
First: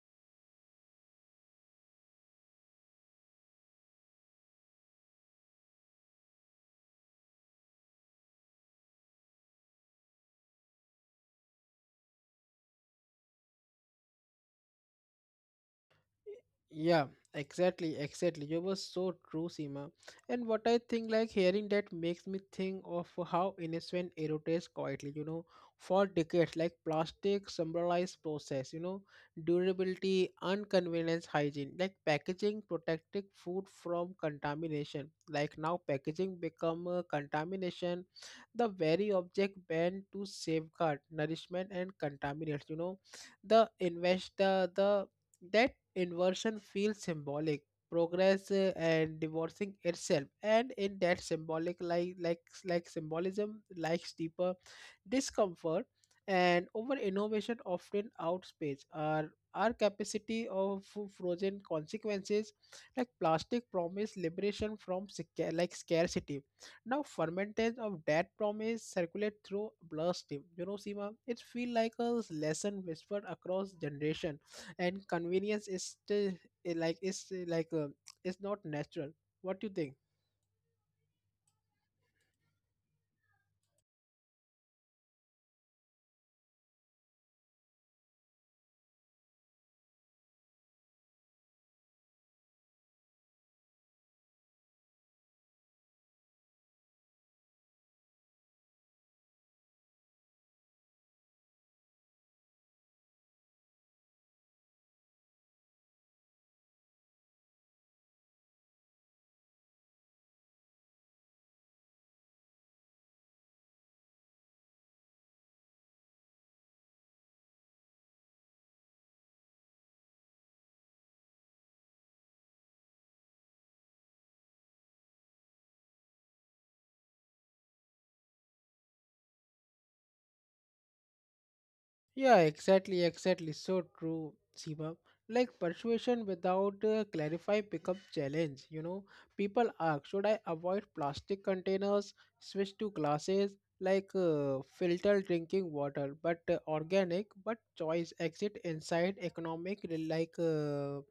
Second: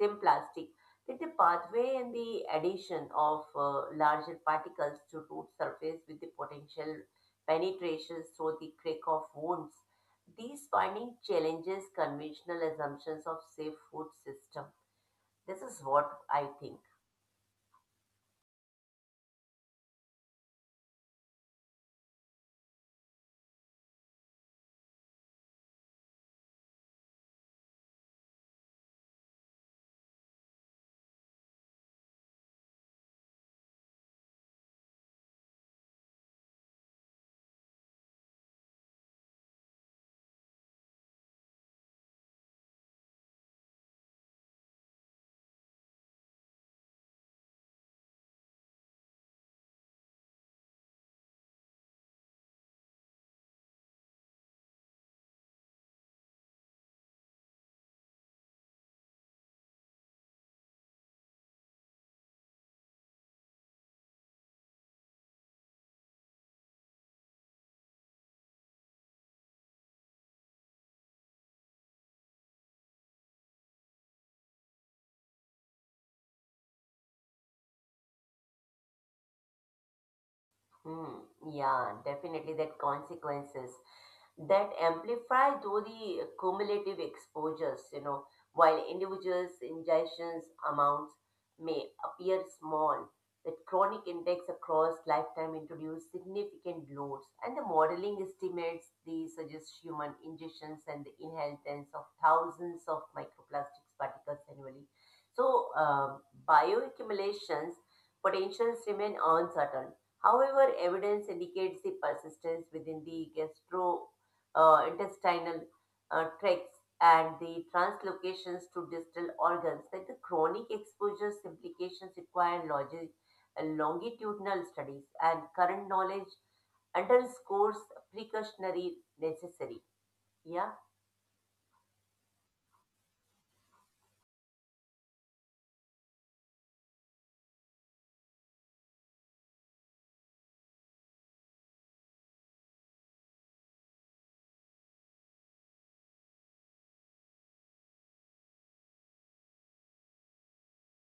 same plastic with the pathway and the addition of larger particles to root surface with the potential penetrations through the crack of wounds, these finding challenges conventional assumptions of safe food system. This is what I think.
Yeah, exactly, exactly. You were so true, Seema. And what I think, like hearing that makes me think of how innocent erodes quietly, you know, for decades, like plastic symbolized process, you know, durability, inconvenience, hygiene, like packaging protecting food from contamination. Like now packaging become a contamination, the very object banned to safeguard nourishment and contaminants, you know, the invest the that inversion feels symbolic, progress and divorcing itself, and in that symbolic like symbolism likes deeper discomfort, and over innovation often outpaces our capacity of frozen consequences, like plastic promise liberation from like scarcity. Now fermentation of that promise circulate through bloodstream, you know, Sima. It feel like a lesson whispered across generation, and convenience is still eh, like is eh, like uh, is not natural. What do you think?
Hmm, yeah, definitely that consequences that amplify through the cumulative exposures, you know, while individuals' ingestions amounts may appear small, that chronic index across lifetime introduce significant loads, and the modeling estimates the suggests human ingestions and the inheritance of thousands of microplastics particles annually. So, bioaccumulations potentials remain uncertain. However, evidence indicates the persistence within the gastrointestinal tracts and the translocations to distal organs that the chronic exposures implications require longitudinal studies and current knowledge underscores precautionary necessary. Yeah.
Yeah, exactly, exactly, so true, Seema. Like persuasion without clarify becomes challenge, you know. People ask, should I avoid plastic containers, switch to glasses, filter drinking water, but organic but choice exit inside economic rel- like uh,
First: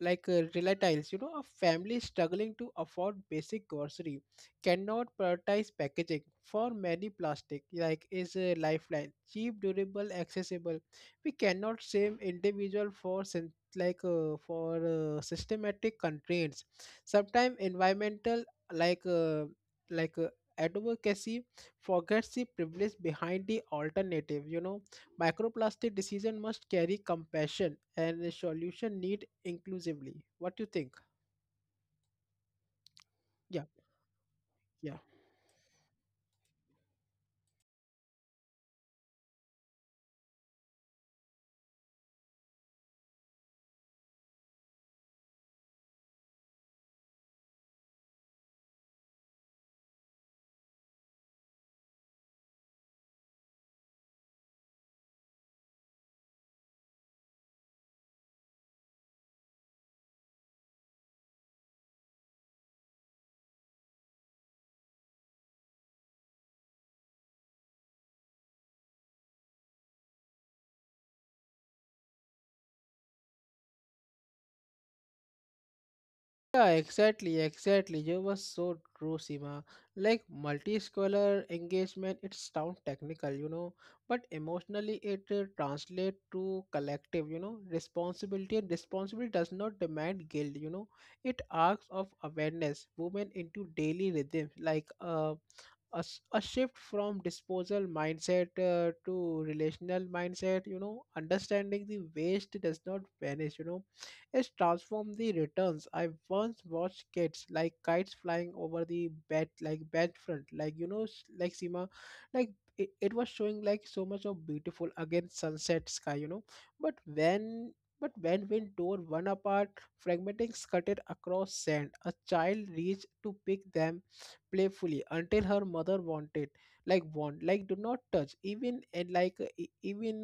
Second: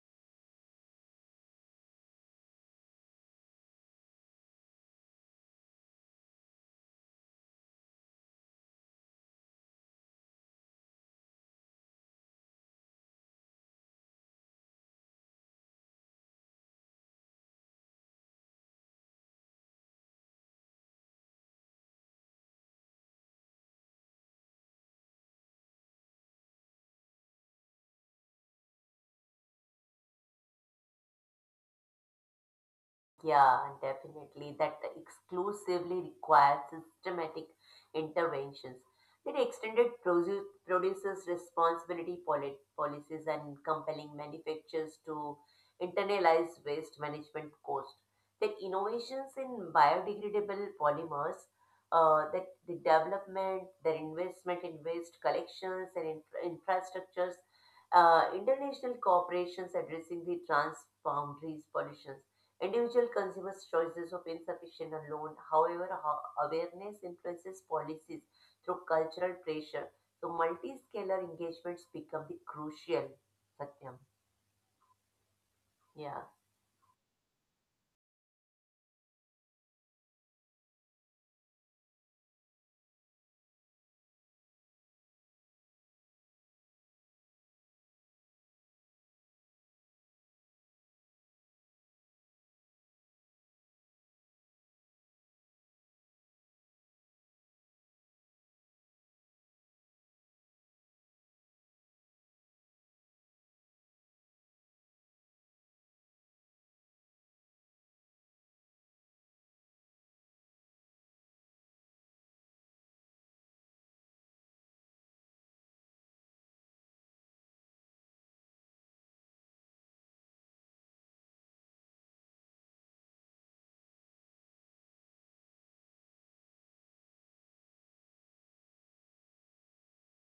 like uh, relatives, you know. A family struggling to afford basic grocery cannot prioritize packaging, for many plastic like is a lifeline, cheap, durable, accessible. We cannot shame individual for systematic constraints. Sometimes environmental like uh, like uh, advocacy forgets the privilege behind the alternative, you know. Microplastic decision must carry compassion, and the solution need inclusively. What do you think?
Yeah,
Yeah.
definitely. That
Yeah.
exclusively requires systematic interventions. That extended producers' responsibility policies and compelling manufacturers to internalize waste management cost. That innovations in biodegradable polymers, that the development, their investment in waste collections and infrastructures, international corporations addressing the transboundary pollutions Individual consumers' choices of insufficient alone, however, awareness influences policies through cultural pressure. So, multi-scalar engagements become the crucial. Satyam. Yeah.
Yeah, exactly, exactly. You were so true, Seema. Like multi-scholar engagement, it sounds technical, you know, but emotionally it translates to collective, you know, responsibility. And responsibility does not demand guilt, you know. It asks of awareness, movement into daily rhythms, a, a shift from disposal mindset to relational mindset, you know, understanding the waste does not vanish, you know, it's transformed the returns. I once watched kids like kites flying over the bed, like bed front, like you know, like Sima, like it was showing like so much of beautiful against sunset sky, you know. But when but when wind tore one apart, fragmenting scattered across sand, a child reached to pick them playfully until her mother wanted, like warned, like do not touch. Even and like e- even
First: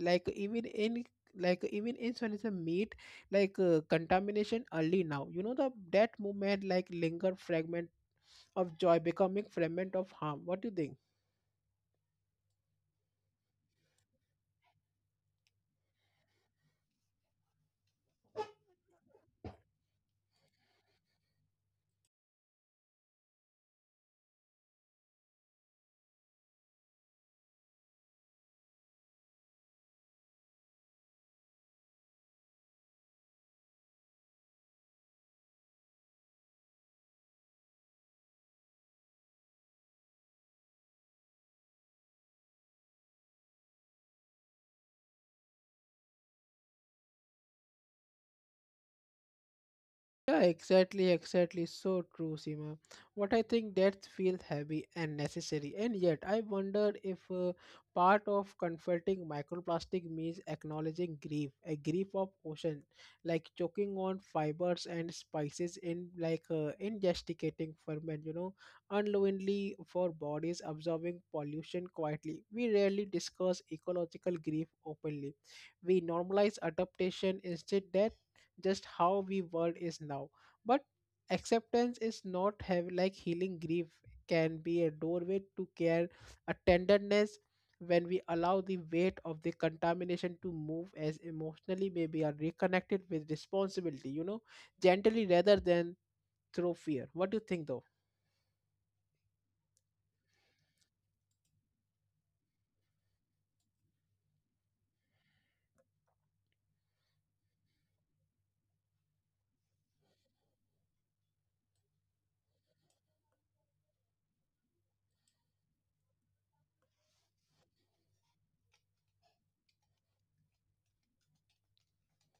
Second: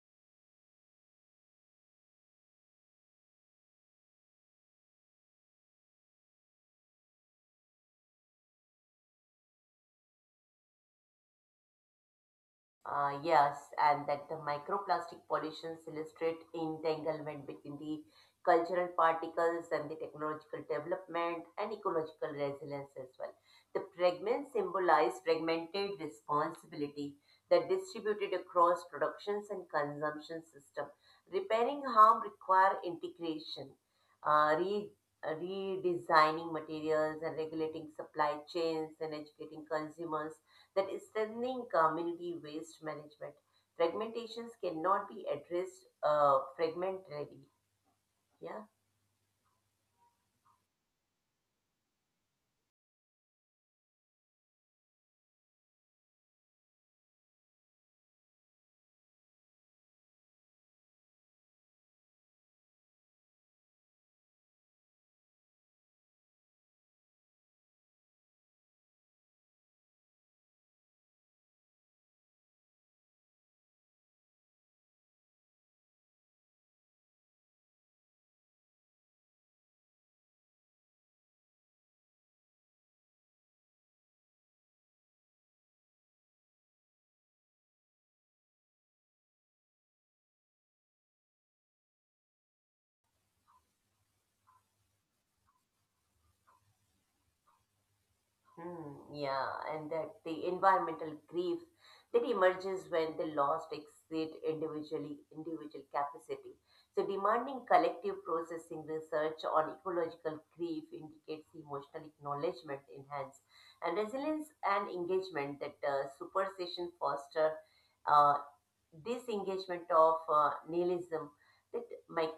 like even in like even in solution meat, contamination early now, you know, the that movement like linger fragment of joy becoming fragment of harm. What do you think?
Yes, and that the microplastic pollutions illustrate entanglement between the cultural particles and the technological development and ecological resilience as well. The fragments symbolize fragmented responsibility that distributed across productions and consumption system. Repairing harm require integration, uh, re- redesigning materials and regulating supply chains and educating consumers that is strengthening community waste management. Fragmentations cannot be addressed fragmentarily. Yeah.
Yeah, exactly, exactly, so true, Seema. What I think that feels heavy and necessary, and yet I wonder if part of confronting microplastic means acknowledging grief, a grief of ocean, like choking on fibers and spices in ingesting ferment, you know, unknowingly for bodies absorbing pollution quietly. We rarely discuss ecological grief openly. We normalize adaptation instead, just how we world is now. But acceptance is not have like healing. Grief can be a doorway to care, a tenderness. When we allow the weight of the contamination to move as emotionally, maybe are reconnected with responsibility, you know, gently rather than through fear. What do you think though?
Hmm, yeah, and that the environmental grief that emerges when the lost exceed individually individual capacity. So demanding collective processing research on ecological grief indicates emotional acknowledgement enhance and resilience and engagement that superstition foster uh, disengagement of nihilism that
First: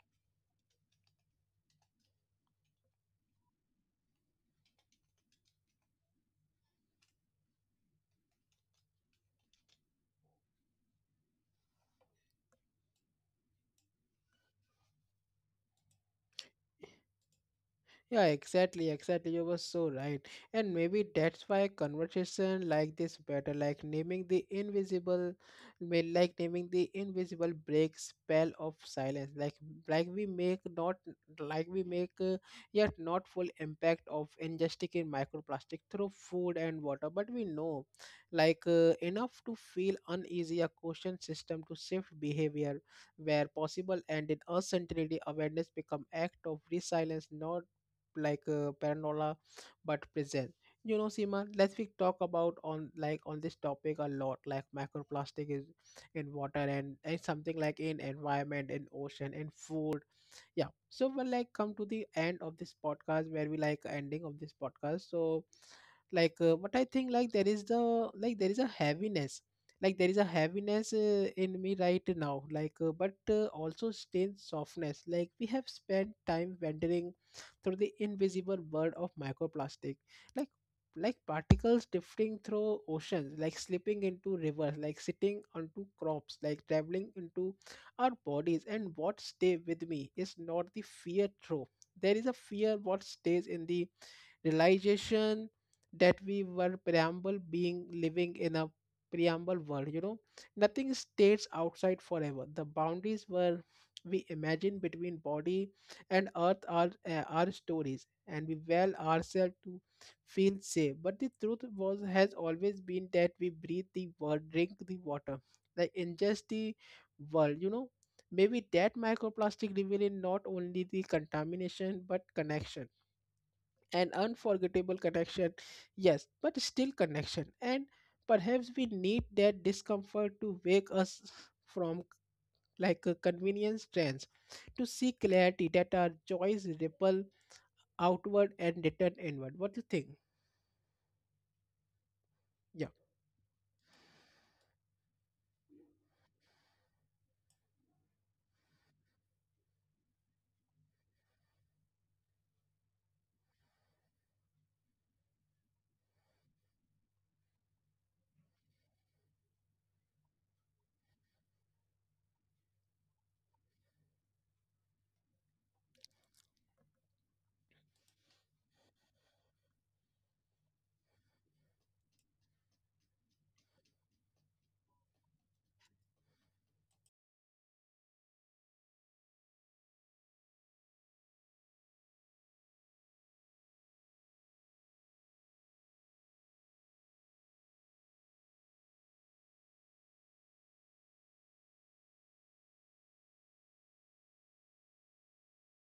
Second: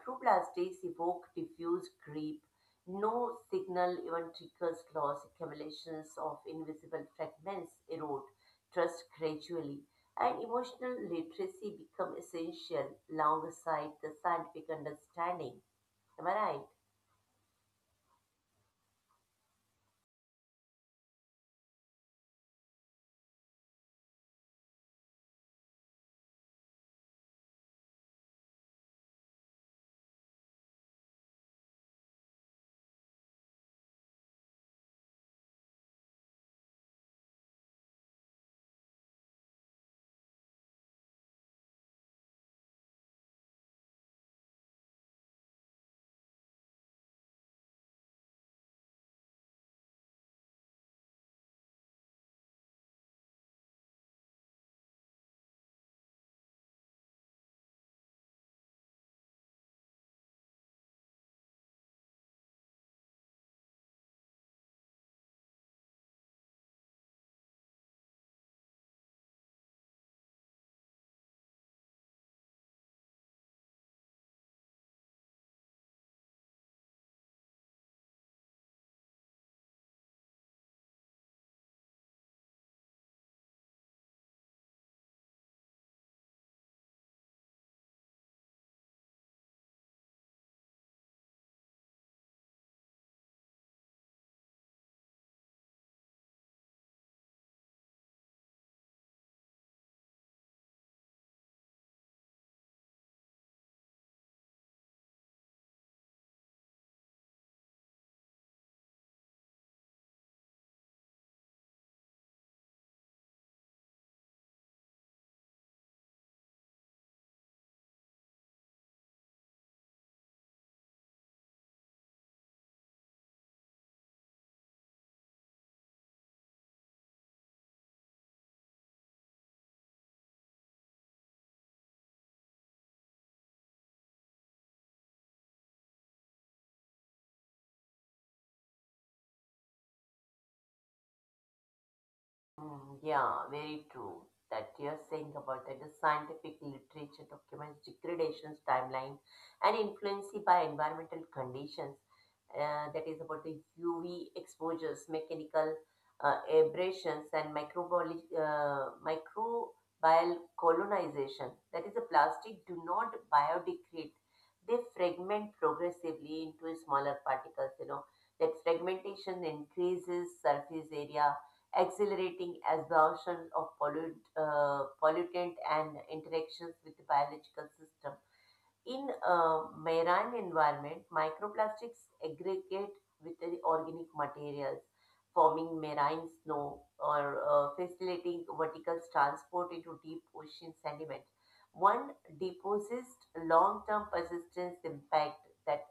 microplastics evoke diffuse grief no signal even triggers loss, accumulations of invisible fragments erode trust gradually, and emotional literacy become essential alongside the scientific understanding. Am I right?
Yeah, exactly, exactly. You were so right. And maybe that's why conversation like this better, like naming the invisible, like naming the invisible break spell of silence, like we make not like we make yet not full impact of ingesting in microplastic through food and water, but we know enough to feel uneasy, a caution system to shift behavior where possible, and in uncertainty awareness become act of resilience, not paranoia but present, you know. Seema, let's we talk about on like on this topic a lot, like microplastic is in water and it's something like in environment, in ocean, in food. Yeah, so we will like come to the end of this podcast where we like ending of this podcast. So but I think like there is a heaviness, in me right now, but also strange softness, like we have spent time wandering through the invisible world of microplastic, like like particles drifting through oceans, like slipping into rivers, like sitting onto crops, like traveling into our bodies. And what stay with me is not the fear through. There is a fear what stays in the realization that we were preamble being living in a preamble world, you know. Nothing stays outside forever. The boundaries were we imagine between body and earth are our stories, and we well ourselves to feel safe, but the truth was has always been that we breathe the world, drink the water, like ingest the world, you know. Maybe that microplastic revealing not only the contamination but connection, an unforgettable connection. Yes, but still connection. And perhaps we need that discomfort to wake us from like a convenience trance, to see clarity that our joys ripple outward and return inward. What do you think? Yeah.
Mm, yeah, very true. That you're saying about that the scientific literature documents degradation's timeline and influence by environmental conditions. That is about the UV exposures, mechanical abrasions, and microbial colonization. That is, the plastic do not biodegrade; they fragment progressively into smaller particles. You know that fragmentation increases surface area accelerating absorption of pollutant and interactions with the biological system. In a marine environment, microplastics aggregate with the organic materials, forming marine snow or facilitating vertical transport into deep ocean sediment. One deposits long-term persistence impact that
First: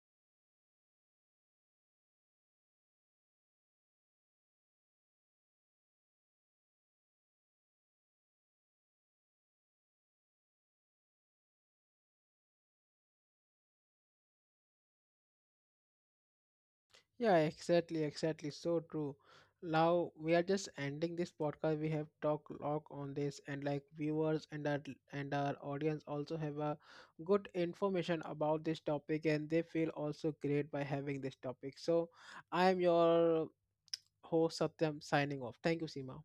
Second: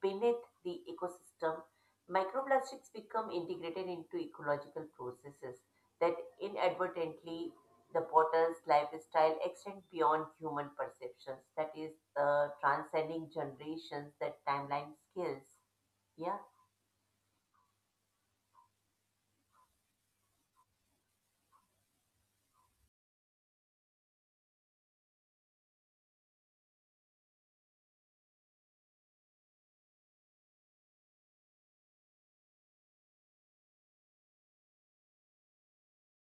beneath the ecosystem, microplastics become integrated into ecological processes that inadvertently the potter's lifestyle extends beyond human perceptions, that is, transcending generations, that timeline skills. Yeah.
Yeah, exactly, exactly, so true. Now we are just ending this podcast. We have talked a lot on this, and like viewers and our audience also have a good information about this topic, and they feel also great by having this topic. So, I am your host Satyam signing off. Thank you, Seema.